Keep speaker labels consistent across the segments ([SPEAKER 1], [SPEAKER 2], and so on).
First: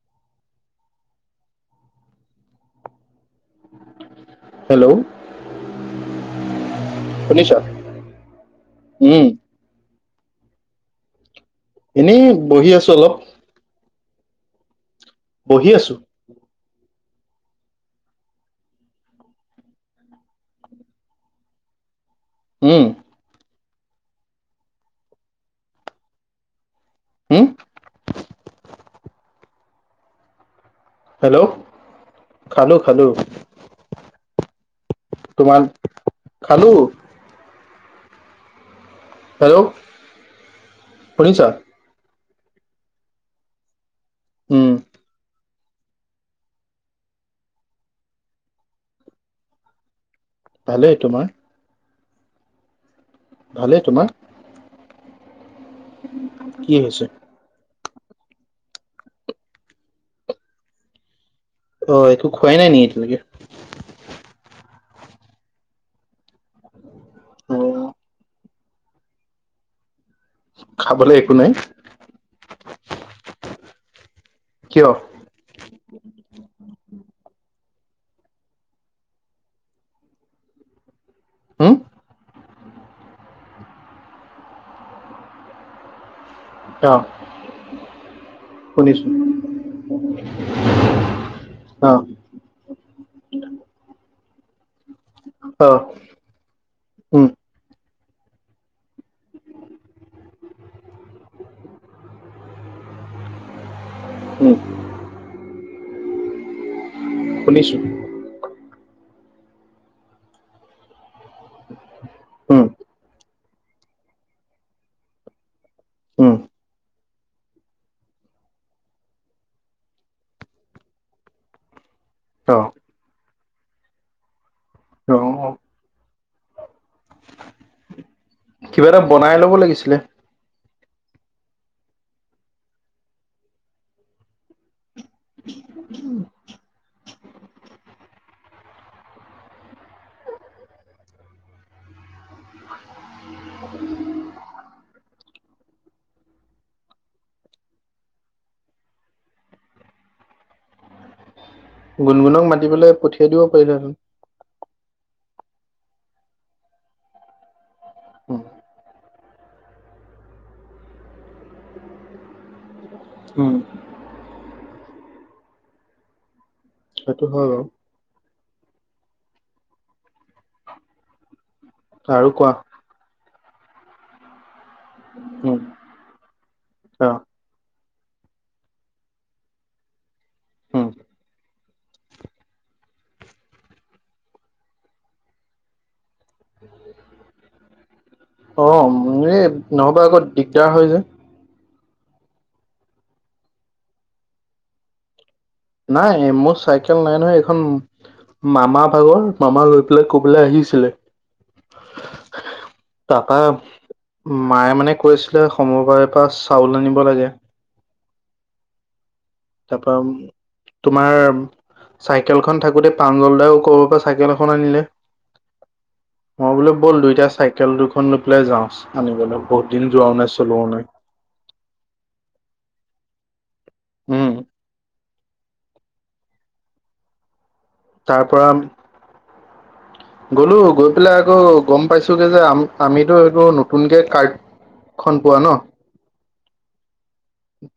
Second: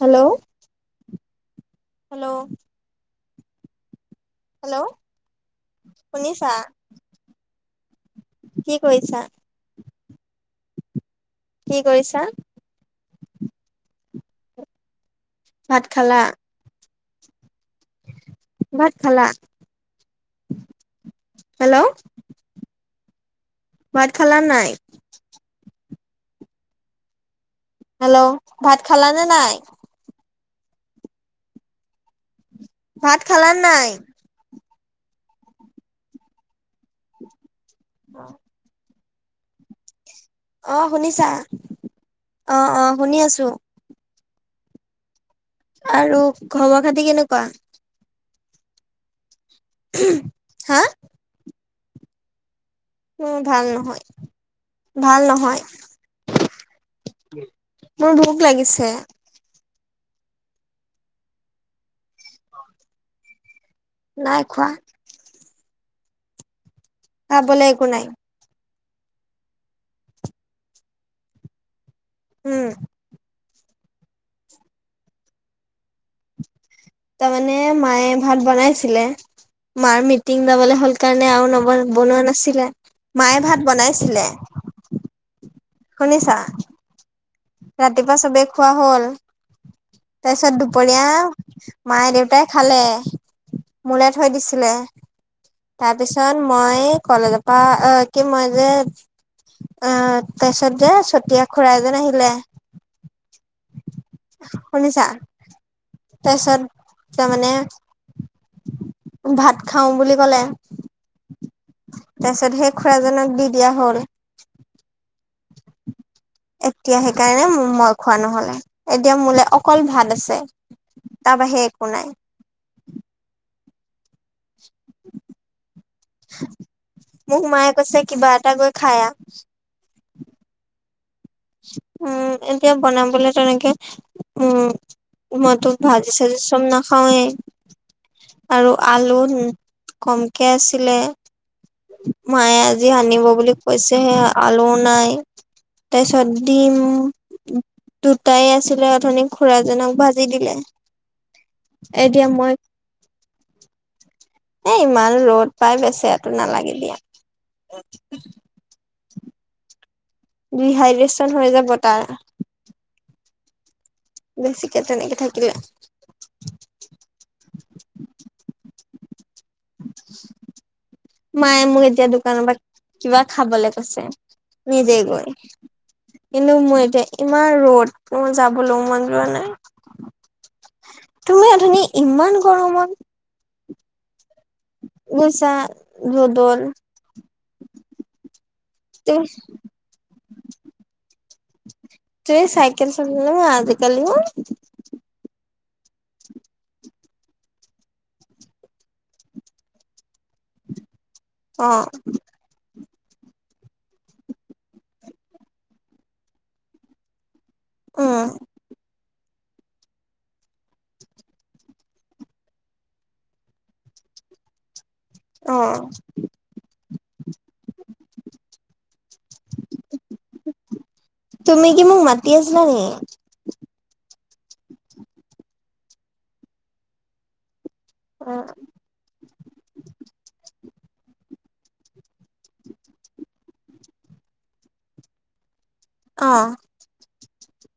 [SPEAKER 1] Hello hello
[SPEAKER 2] [inaudible]
[SPEAKER 1] hello শুনিছা
[SPEAKER 2] শুনিছা
[SPEAKER 1] কি কৰিছা
[SPEAKER 2] উম
[SPEAKER 1] কি কৰিছা
[SPEAKER 2] এনেই বহি আছো অলপ বহি
[SPEAKER 1] ভাত
[SPEAKER 2] আছো
[SPEAKER 1] খালা ভাত খালা হেল্ল'
[SPEAKER 2] উম
[SPEAKER 1] ভাত খালা নাই।
[SPEAKER 2] হম
[SPEAKER 1] হেল্ল' ভাত খালানে নাই?
[SPEAKER 2] হেল্ল' খালো খালো
[SPEAKER 1] ভাত খালানে নাই
[SPEAKER 2] তোমাৰ খালো
[SPEAKER 1] আহ
[SPEAKER 2] হেল্ল'
[SPEAKER 1] অ শুনিছা অ অ শুনি আছো
[SPEAKER 2] উম
[SPEAKER 1] আৰু খবৰ খাতি কেনেকুৱা উম
[SPEAKER 2] ভালেই তোমাৰ
[SPEAKER 1] উ ভাল
[SPEAKER 2] ভালেই
[SPEAKER 1] নহয়
[SPEAKER 2] তোমাৰ
[SPEAKER 1] ভাল নহয়
[SPEAKER 2] কি হৈছে?
[SPEAKER 1] মোৰ ভোক লাগিছে।
[SPEAKER 2] অ একো খোৱাই নাই নি এতিয়ালৈকে।
[SPEAKER 1] নাই খোৱা
[SPEAKER 2] অ
[SPEAKER 1] খাবলে একো নাই
[SPEAKER 2] খাবলৈ একো নাই।
[SPEAKER 1] উম
[SPEAKER 2] কিয়?
[SPEAKER 1] তাৰ মানে মায়ে ভাত বনাইছিলে। মাৰ মিটিং যাবলে হ'ল কাৰণে আৰু
[SPEAKER 2] হম
[SPEAKER 1] নব- বনোৱা নাছিলে। মায়ে ভাত বনাইছিলে। শুনিছা?
[SPEAKER 2] অ
[SPEAKER 1] ৰাতিপুৱা চবেই খোৱা হ'ল।
[SPEAKER 2] শুনিছো
[SPEAKER 1] তাৰপিছত
[SPEAKER 2] অ
[SPEAKER 1] দুপৰীয়া মায়, দেউতাই খালে। মোলে থৈ দিছিলে।
[SPEAKER 2] অ
[SPEAKER 1] তাৰপিছত মই
[SPEAKER 2] উম
[SPEAKER 1] কলেজপা আ কি মই যে অঁ, তাৰপিছত যে চুতিয়া খুড়া এজন আহিলে।
[SPEAKER 2] উম
[SPEAKER 1] শুনিছা? তাৰপিছত তাৰমানে,
[SPEAKER 2] শুনিছো
[SPEAKER 1] ভাত খাওঁ বুলি ক'লে। তাৰপিছত
[SPEAKER 2] উম
[SPEAKER 1] সেই খুড়াজনক দি দিয়া হ'ল।
[SPEAKER 2] উম
[SPEAKER 1] এতিয়া সেইকাৰণে মই খোৱা নহলে। এতিয়া মোলে অকল ভাত আছে। তাৰ বাহিয়ে একো নাই।
[SPEAKER 2] ' [inaudible]
[SPEAKER 1] [inaudible]
[SPEAKER 2] তেওঁলোকক
[SPEAKER 1] মোক মায়ে কৈছে কিবা এট
[SPEAKER 2] কিবা এটা বনাই ল'ব লাগিছিলে?
[SPEAKER 1] উম, এতিয়া বনাবলে তেনেকে, উম মইটো ভাজি -চাজি চব নাখাওঁৱে। আৰু আলু কমকে আছিলে। মায়ে আজি আনিব বুলি কৈছেহে। আলু নাই তাৰপিছত ডিম দুটাই আছিলে অথনি খুড়াজনক ভাজি দিলে। এতিয়া
[SPEAKER 2] গুণগুণক
[SPEAKER 1] মই
[SPEAKER 2] মাতি পেলাই, পঠিয়াই দিব পাৰিলোহেঁতেন।
[SPEAKER 1] এ ইমান ৰ'দ পাই, বেচেৰাটো নালাগে দিয়া।
[SPEAKER 2] উম
[SPEAKER 1] ডিহাইড্ৰেচন হৈ যাব তাৰ।
[SPEAKER 2] উম
[SPEAKER 1] বেছিকে তেনেকে থাকিলে।
[SPEAKER 2] সেইটো হয় বাৰু।
[SPEAKER 1] মায়ে মোক এতিয়া
[SPEAKER 2] আৰু কোৱা
[SPEAKER 1] দোকানৰপা কিবা খাবলে কৈছে, নিজেই গৈ।
[SPEAKER 2] উম
[SPEAKER 1] কিন্তু মোৰ এতিয়া ইমান ৰ'দ, মোৰ যাবলো মন যোৱা নাই। তুমি অথনি ইমান গৰমত গৈছা ৰ'দত!
[SPEAKER 2] অ উম অ এই নহ'বা আকৌ দিগদাৰ হয় যে।
[SPEAKER 1] তুমি চাইকেল চলোৱা ন' আজি-কালিও?
[SPEAKER 2] নাই। মোৰ চাইকেল নাই নহয়। এইখন মামা ভাগৰ, মামা লৈ পেলাই ক'বালে আহিছিলে।
[SPEAKER 1] অ
[SPEAKER 2] তাপা মায়ে মানে, কৈছিলে সমবায়পা চাউল আনিব লাগে।
[SPEAKER 1] ও
[SPEAKER 2] তাপা ম তোমাৰ, চাইকেলখন থাকোতে পাঞ্জলদাও কৰ বাপা চাইকেল এখন আনিলে।
[SPEAKER 1] অ'।
[SPEAKER 2] মই বোলেো ব'ল দুইটা চাইকেল দুখন লৈ পেলাই যাওঁ আনিবলে। বহুত দিন যোৱাও নাই, চলোৱাও নাই।
[SPEAKER 1] তুমি কি মোক মাতি আছিলা নি?
[SPEAKER 2] উম তাৰপৰা- গ'লো। গৈ পেলাই আকৌ গম পাইছোগে যে আমি -আমিটো এইটো নতুনকে কাৰ্ডখন পোৱা ন'।
[SPEAKER 1] অ'।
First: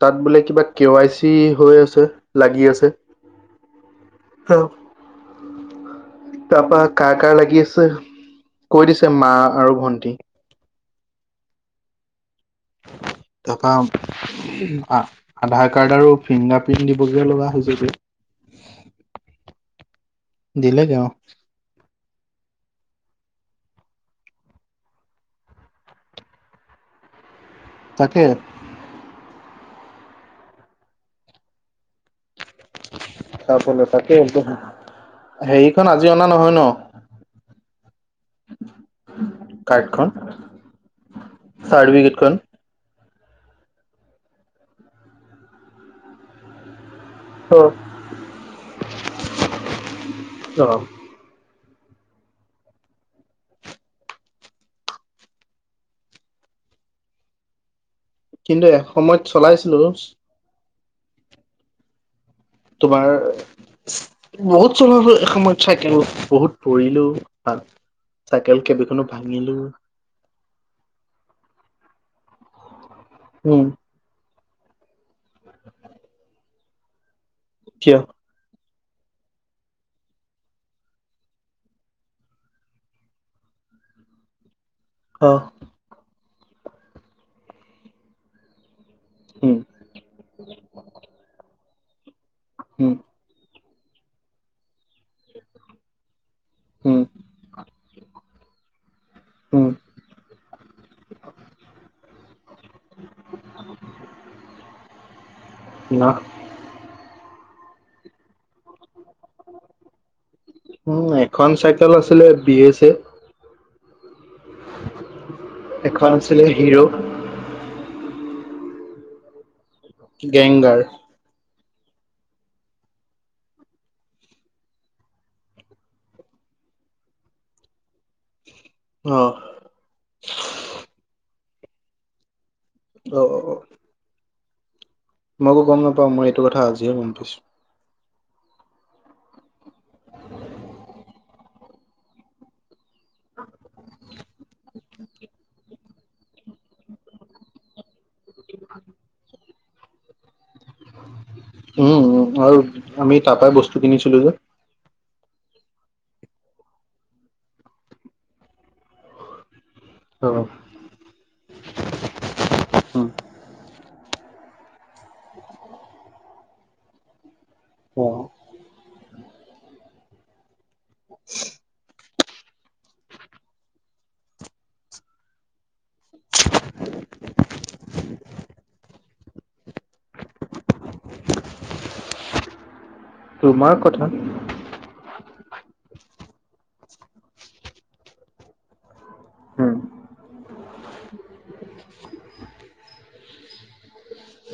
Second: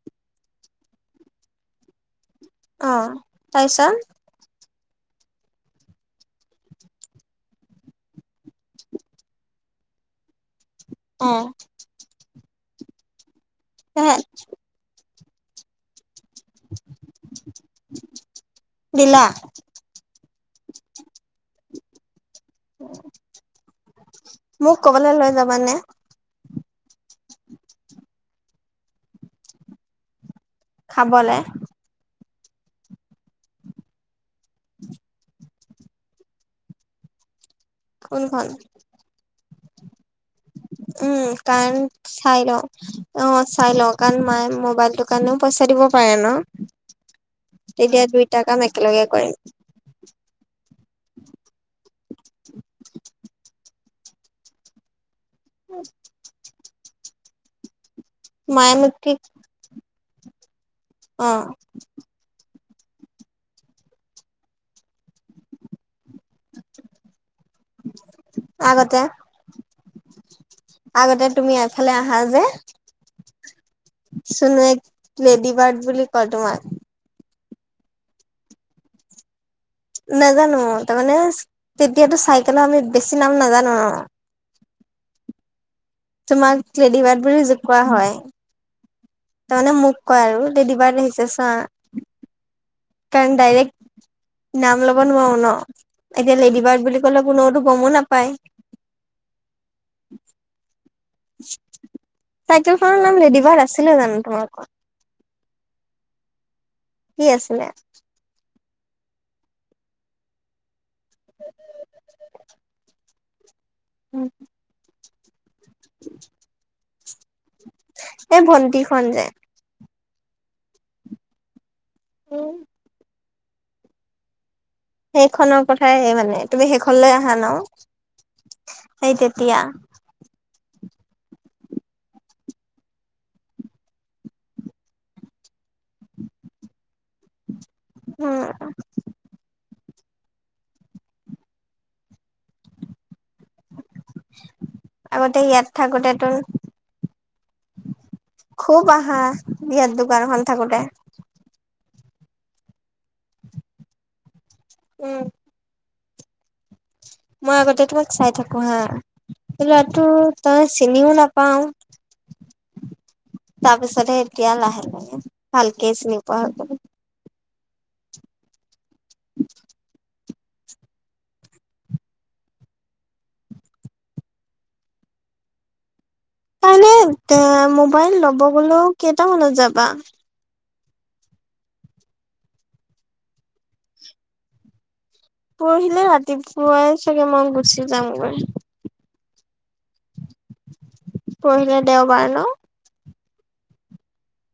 [SPEAKER 2] তাত বোলে কিবা কে-ৱাই-চি হৈ আছে। লাগি
[SPEAKER 1] অ
[SPEAKER 2] আছে।
[SPEAKER 1] তাৰপিছত
[SPEAKER 2] অ
[SPEAKER 1] [inaudible]
[SPEAKER 2] তাৰপা কাৰ কাৰ লাগি আছে, কৈ দিছে মা আৰু ভন্টি।
[SPEAKER 1] অ'।
[SPEAKER 2] তাৰপৰা আধাৰ কাৰ্ড আৰু, ফিংগাৰ প্ৰিণ্ট দিবগে লগা হৈছে যে।
[SPEAKER 1] দিলা
[SPEAKER 2] দিলেগে অ'।
[SPEAKER 1] মোক ক'বালৈ লৈ যাবানে?
[SPEAKER 2] তাকে
[SPEAKER 1] খাবলে
[SPEAKER 2] তাকেই হেৰিখন আজি অনা নহয় ন?
[SPEAKER 1] কোনখন?
[SPEAKER 2] কাৰ্ডখন।
[SPEAKER 1] উম কাৰণ
[SPEAKER 2] চাৰ্টিফিকেটখন
[SPEAKER 1] চাই লও অ' চাই লওঁ, কাৰণ মায়ে মোবাইলটো কাৰণেও পইচা দিব পাৰে ন!
[SPEAKER 2] অ
[SPEAKER 1] তেতিয়া দুইটা কাম একেলগে কৰিম। [inaudible] উম।
[SPEAKER 2] কিন্তু
[SPEAKER 1] মায়ে মোক কি
[SPEAKER 2] এসময়ত চলাইছিলো।
[SPEAKER 1] অ'।
[SPEAKER 2] তোমাৰ, বহুত চলোৱা হ'ল এসময়ত চাইকেল। বহুত পৰিলো, ভ চাইকেল
[SPEAKER 1] আগতে
[SPEAKER 2] কেবেখনো ভাঙিলো।
[SPEAKER 1] আগতে তুমি এফালে আহা যে!
[SPEAKER 2] উম।
[SPEAKER 1] শুন এক বেদী পাট বুলি ক তোমাৰ।
[SPEAKER 2] কিয়!
[SPEAKER 1] নাজানো তাৰমানে তেতিয়াতো চাইকেলৰ আমি বেছি নাম নাজানো ন।
[SPEAKER 2] অ।
[SPEAKER 1] তোমাক কেডিবাট বুলি জোকুৱা হয়।
[SPEAKER 2] উম
[SPEAKER 1] তাৰ মমানে মোক কয় আৰু দেদিবাৰ আহিছে চা।
[SPEAKER 2] উম
[SPEAKER 1] কাৰণ ডাইৰেক্ট নাম লগ। নোৱাৰো ন এতিয়া লেড বাৰ্ড
[SPEAKER 2] উম
[SPEAKER 1] বুলি কলে কোননেওো গমো নাপায়।
[SPEAKER 2] উম
[SPEAKER 1] [unintelligible] চাইকেলখনৰ নাম লেডিবাৰ্ড আছিলে জানো তোমালোকৰ
[SPEAKER 2] ন।
[SPEAKER 1] কি আছিলে।
[SPEAKER 2] উম এখন চাইকেল আছিলে বি এছে এ।
[SPEAKER 1] উম।
[SPEAKER 2] এখন আছিলে হিৰো।
[SPEAKER 1] এই ভণ্টি খ যে।
[SPEAKER 2] গেংগাৰ।
[SPEAKER 1] উম। সেইখনৰ কথাই মানে তুমি সেইখন লৈ আহা ন।
[SPEAKER 2] অ
[SPEAKER 1] সেই তেতিয়াৰ।
[SPEAKER 2] অ। মোকো গম নাপাওঁ মই এইটো কথা আজিহে গম পাইছোঁ।
[SPEAKER 1] উম।
[SPEAKER 2] [unintelligible]
[SPEAKER 1] আগতে ইয়াত থাকোতে ত। খুব আহা বিয়াত দোকানখন থাকোতে।
[SPEAKER 2] উম উ আৰু আমি তাৰ পৰাাই বস্তু কিনিছিলো যে।
[SPEAKER 1] উম। মই আগতে তোমাক চাই থাকো হা। লৰাটো
[SPEAKER 2] অ
[SPEAKER 1] তই চিনিও নাপাও।
[SPEAKER 2] উম
[SPEAKER 1] ছ এতিয়া লাহ লাহে ভাল কে চিনি পোৱা হলো।
[SPEAKER 2] অহ। [unintelligible]
[SPEAKER 1] কাইলৈ এ মোবাইল ল'ব গলেও কেইটামানত যাবা।
[SPEAKER 2] তোমাৰ কথা।
[SPEAKER 1] পৰহিলে ৰাতিপুৱাই চাগে মই গুচি যামগৈ।
[SPEAKER 2] উম।
[SPEAKER 1] পঢ়িল দেওবাৰ। ন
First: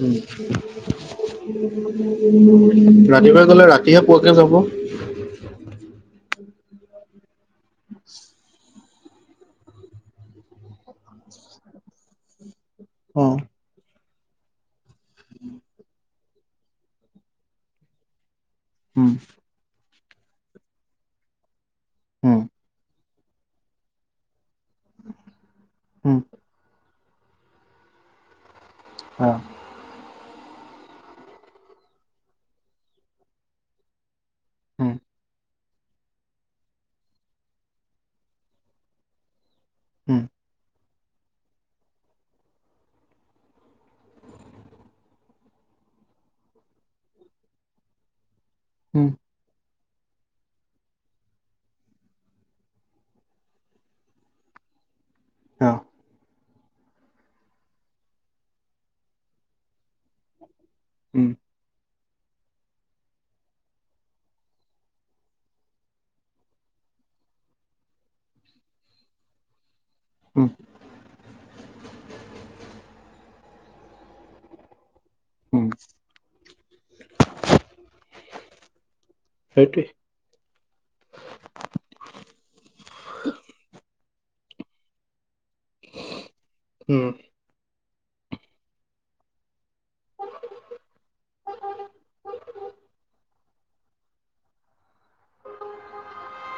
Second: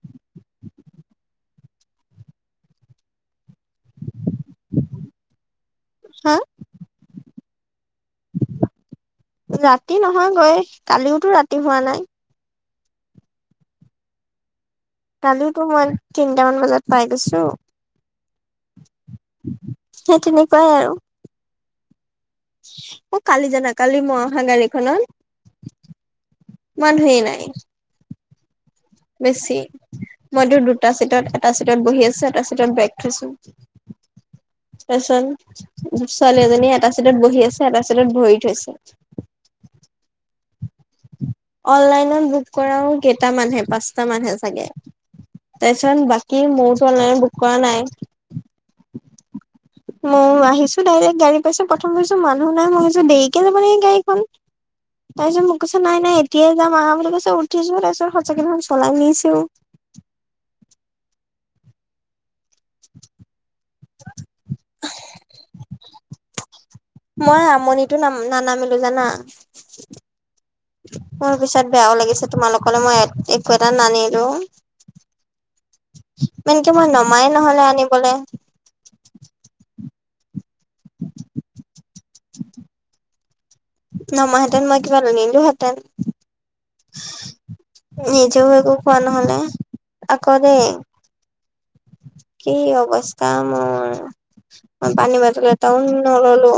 [SPEAKER 2] ৰাতিপুৱা গলে ৰাতিহে পুৱাকে যাব।
[SPEAKER 1] উ [unintelligible]
[SPEAKER 2] [unintelligible]
[SPEAKER 1] হা ৰাতি নহয়গৈ কালিওতো ৰাতি হোৱা নাই।
[SPEAKER 2] অ।
[SPEAKER 1] কালি মই তিনিটামান বজাত পাই গৈছো।
[SPEAKER 2] উম।
[SPEAKER 1] সেই তেনেকুৱাই আৰু।
[SPEAKER 2] সেইটোৱে অ
[SPEAKER 1] অ কালি জানা কালি মই অহা গাড়ীখনত।
[SPEAKER 2] হম।
[SPEAKER 1] মানুহেই নাই। বেছি মই তোৰ দুটা চিটত এটা চিটত বহি আছো এটা চিটত ব্ৰেক থৈছো। এচল ছোৱালী এজনী এটা চিটত বহি আছে এটা চিটত ভৰি থৈছে।
[SPEAKER 2] হম
[SPEAKER 1] অনলাইনত বুক কৰাও কেইটামানহে পাঁচটা মানহে চাগে তাৰছত বাকী মোওতো অনলাইনত বুক কৰা নাই।
[SPEAKER 2] হম
[SPEAKER 1] ময়ো আহিছো ডাইৰেক্ট গাড়ী পাইছো প্ৰথম ভাবিছো মানুহ নাই মই ভাবিছোঁ দেৰিকে যাব নেকি গাড়ীখন তাইচত মোক কৈছে নাই - নাই এতিয়াই যাম আহা বুলি কৈছে উঠিচো তছত সঁচাকে দেখুন চলাই নিছেও
[SPEAKER 2] উম
[SPEAKER 1] [inaudible] মই আমনি তো নাম- নানামিলো জানা মোৰ পিছত বেয়াও লাগিছে তোমালোকলৈ মই একো এটা নানিলো।
[SPEAKER 2] হম
[SPEAKER 1] মেনকে মই নমাই নহ'লে আনিবলে
[SPEAKER 2] সেইটোৱে।
[SPEAKER 1] [inaudible] নমা হেতেন মই কিবা নিলোহেঁতেন
[SPEAKER 2] উম
[SPEAKER 1] নিজেও একো খোৱা নহলে আকৌ দেই কি অৱস্থা মোৰ। পানী- বতল এটাও নল'লো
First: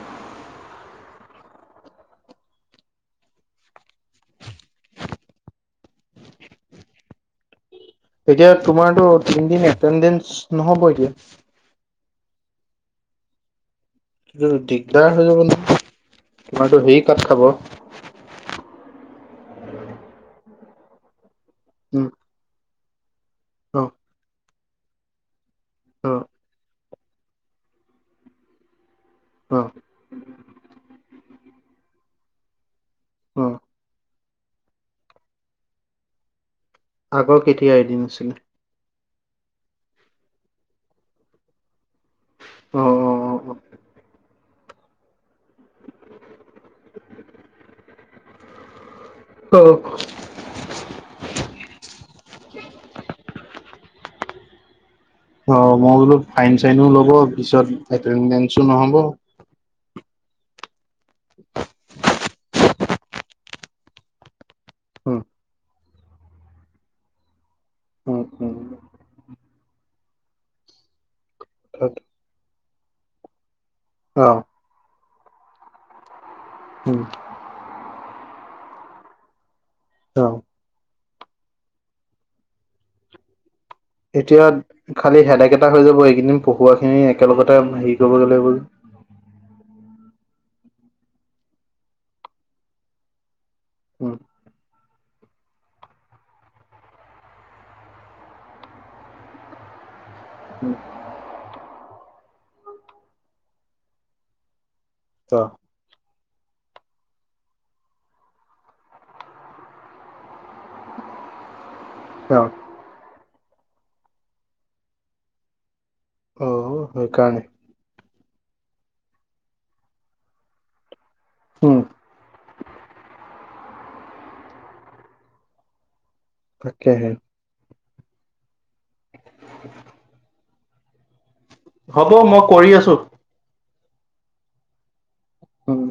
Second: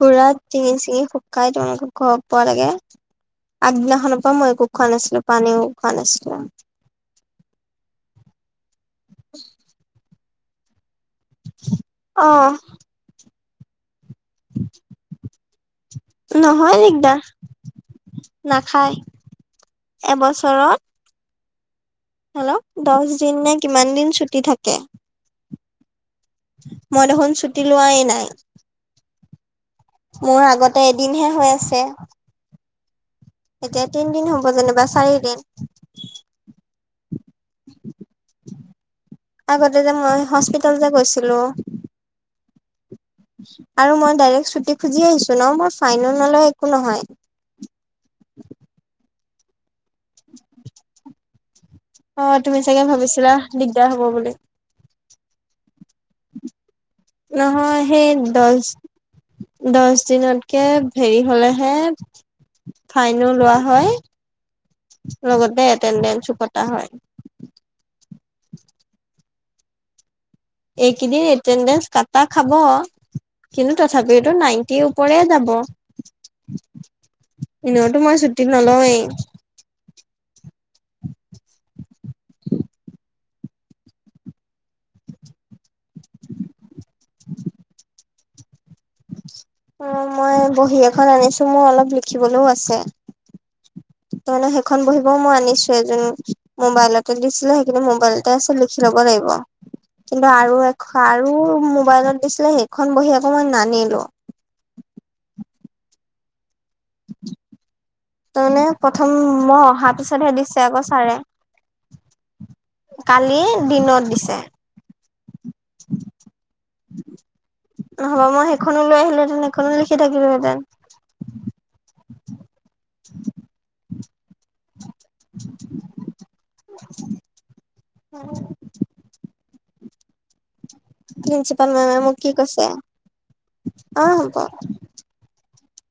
[SPEAKER 1] পুৰা দিঙি- চিঙি শুকাই [unintelligible] ঘ পোৱা লাগে। আগদিনাখনৰ পা মই একো খোৱা নাছিলো পানীও খোৱা নাইছিলো
[SPEAKER 2] এতিয়া তোমাৰতো তিনিদিন এটেডেঞ্চ নহব এতিয়া
[SPEAKER 1] অহ
[SPEAKER 2] দিগদাৰ হৈ যাব
[SPEAKER 1] নহয়
[SPEAKER 2] ন'তোমাৰতো হেৰি কাত খাব
[SPEAKER 1] খাই এবছৰত হেল্ল', দচ দিন নে
[SPEAKER 2] অ
[SPEAKER 1] কিমান দিন ছুটী থাকে
[SPEAKER 2] অ
[SPEAKER 1] মই দেখোন ছুটি লোৱাই নাই
[SPEAKER 2] অ
[SPEAKER 1] মোৰ আগতে এদিনহে হৈ আছে
[SPEAKER 2] অ
[SPEAKER 1] এতিয়া, তিনদিন হ'ব যেনিবা চাৰিদিন।
[SPEAKER 2] আগৰ কেতিয়া এদিন আছিল?
[SPEAKER 1] আগতে যে মই হস্পিতেল যে গৈছিলো
[SPEAKER 2] অ অ অ
[SPEAKER 1] আৰু মই ডাইৰেক্ট ছুটী খুজি আহিছোঁ ন' মোৰ ফাইন নলয় একো নহয়। [inaudible]
[SPEAKER 2] অহ
[SPEAKER 1] অহ, তুমি চাগে ভাবিছিলা দিগদাৰ হব বুলি?
[SPEAKER 2] অ মই বোলো ফাইন -চাইনো ল'ব পিছত
[SPEAKER 1] নহয়
[SPEAKER 2] এটেন্দেঞ্চো নহ'ব।
[SPEAKER 1] দচ দিনতকে হেৰি হ'লেহে ফাইনো লোৱা হয়
[SPEAKER 2] অ অ
[SPEAKER 1] লগতে এটেণ্ডেন্সো পতা হয়। এইকেইদিন এটেনডেঞ্চ কাটা খাব কিন্তু
[SPEAKER 2] অ
[SPEAKER 1] তথাপিতো নাইনটিৰ ওপৰে যাব
[SPEAKER 2] উম
[SPEAKER 1] এনেওতো মই ছু্টীত নলওঁৱেই।
[SPEAKER 2] অ এতিয়া খালি হেদাক এটা হৈ যাব এইকেইদিন পঢ়ুৱা খিনি একেলগতে হে [unintelligible]
[SPEAKER 1] অহ, মই বহী এখন আনিছো মোৰ অলপ লিখিবলৈও আছে।
[SPEAKER 2] উম
[SPEAKER 1] তাৰমানে সেইখন বহী বাৰু মই আনিছোৱে, এজন মোবাইলতে দিছিলে, সেইখিনি মোবাইলতে আছে লিখি ল'ব। ব লাগিব। কিন্তু আৰু এখন আৰু মোবাইলত দিছিলে, সেইখন বহি আকৌ মই নানিলো।
[SPEAKER 2] ত'?
[SPEAKER 1] তাৰমানে প্ৰথম মই অহাৰ পিছতহে দিছে আকৌ ছাৰে।
[SPEAKER 2] অ
[SPEAKER 1] কালি দিনত দিছে।
[SPEAKER 2] সেই কাৰণে
[SPEAKER 1] নহ'বা মই সেইখনো লৈ আহিলোহেঁতেন, সেইখনো লিখি থাকিলোহেঁতেন।
[SPEAKER 2] উম
[SPEAKER 1] [inaudible] [unintelligible]
[SPEAKER 2] তাকেহে।
[SPEAKER 1] অ প্ৰিঞ্চিপাল মেমে
[SPEAKER 2] হ'ব
[SPEAKER 1] মোক কি
[SPEAKER 2] মই
[SPEAKER 1] কৈ!
[SPEAKER 2] কৰি আছো
[SPEAKER 1] অ' হ'ব।
[SPEAKER 2] উম।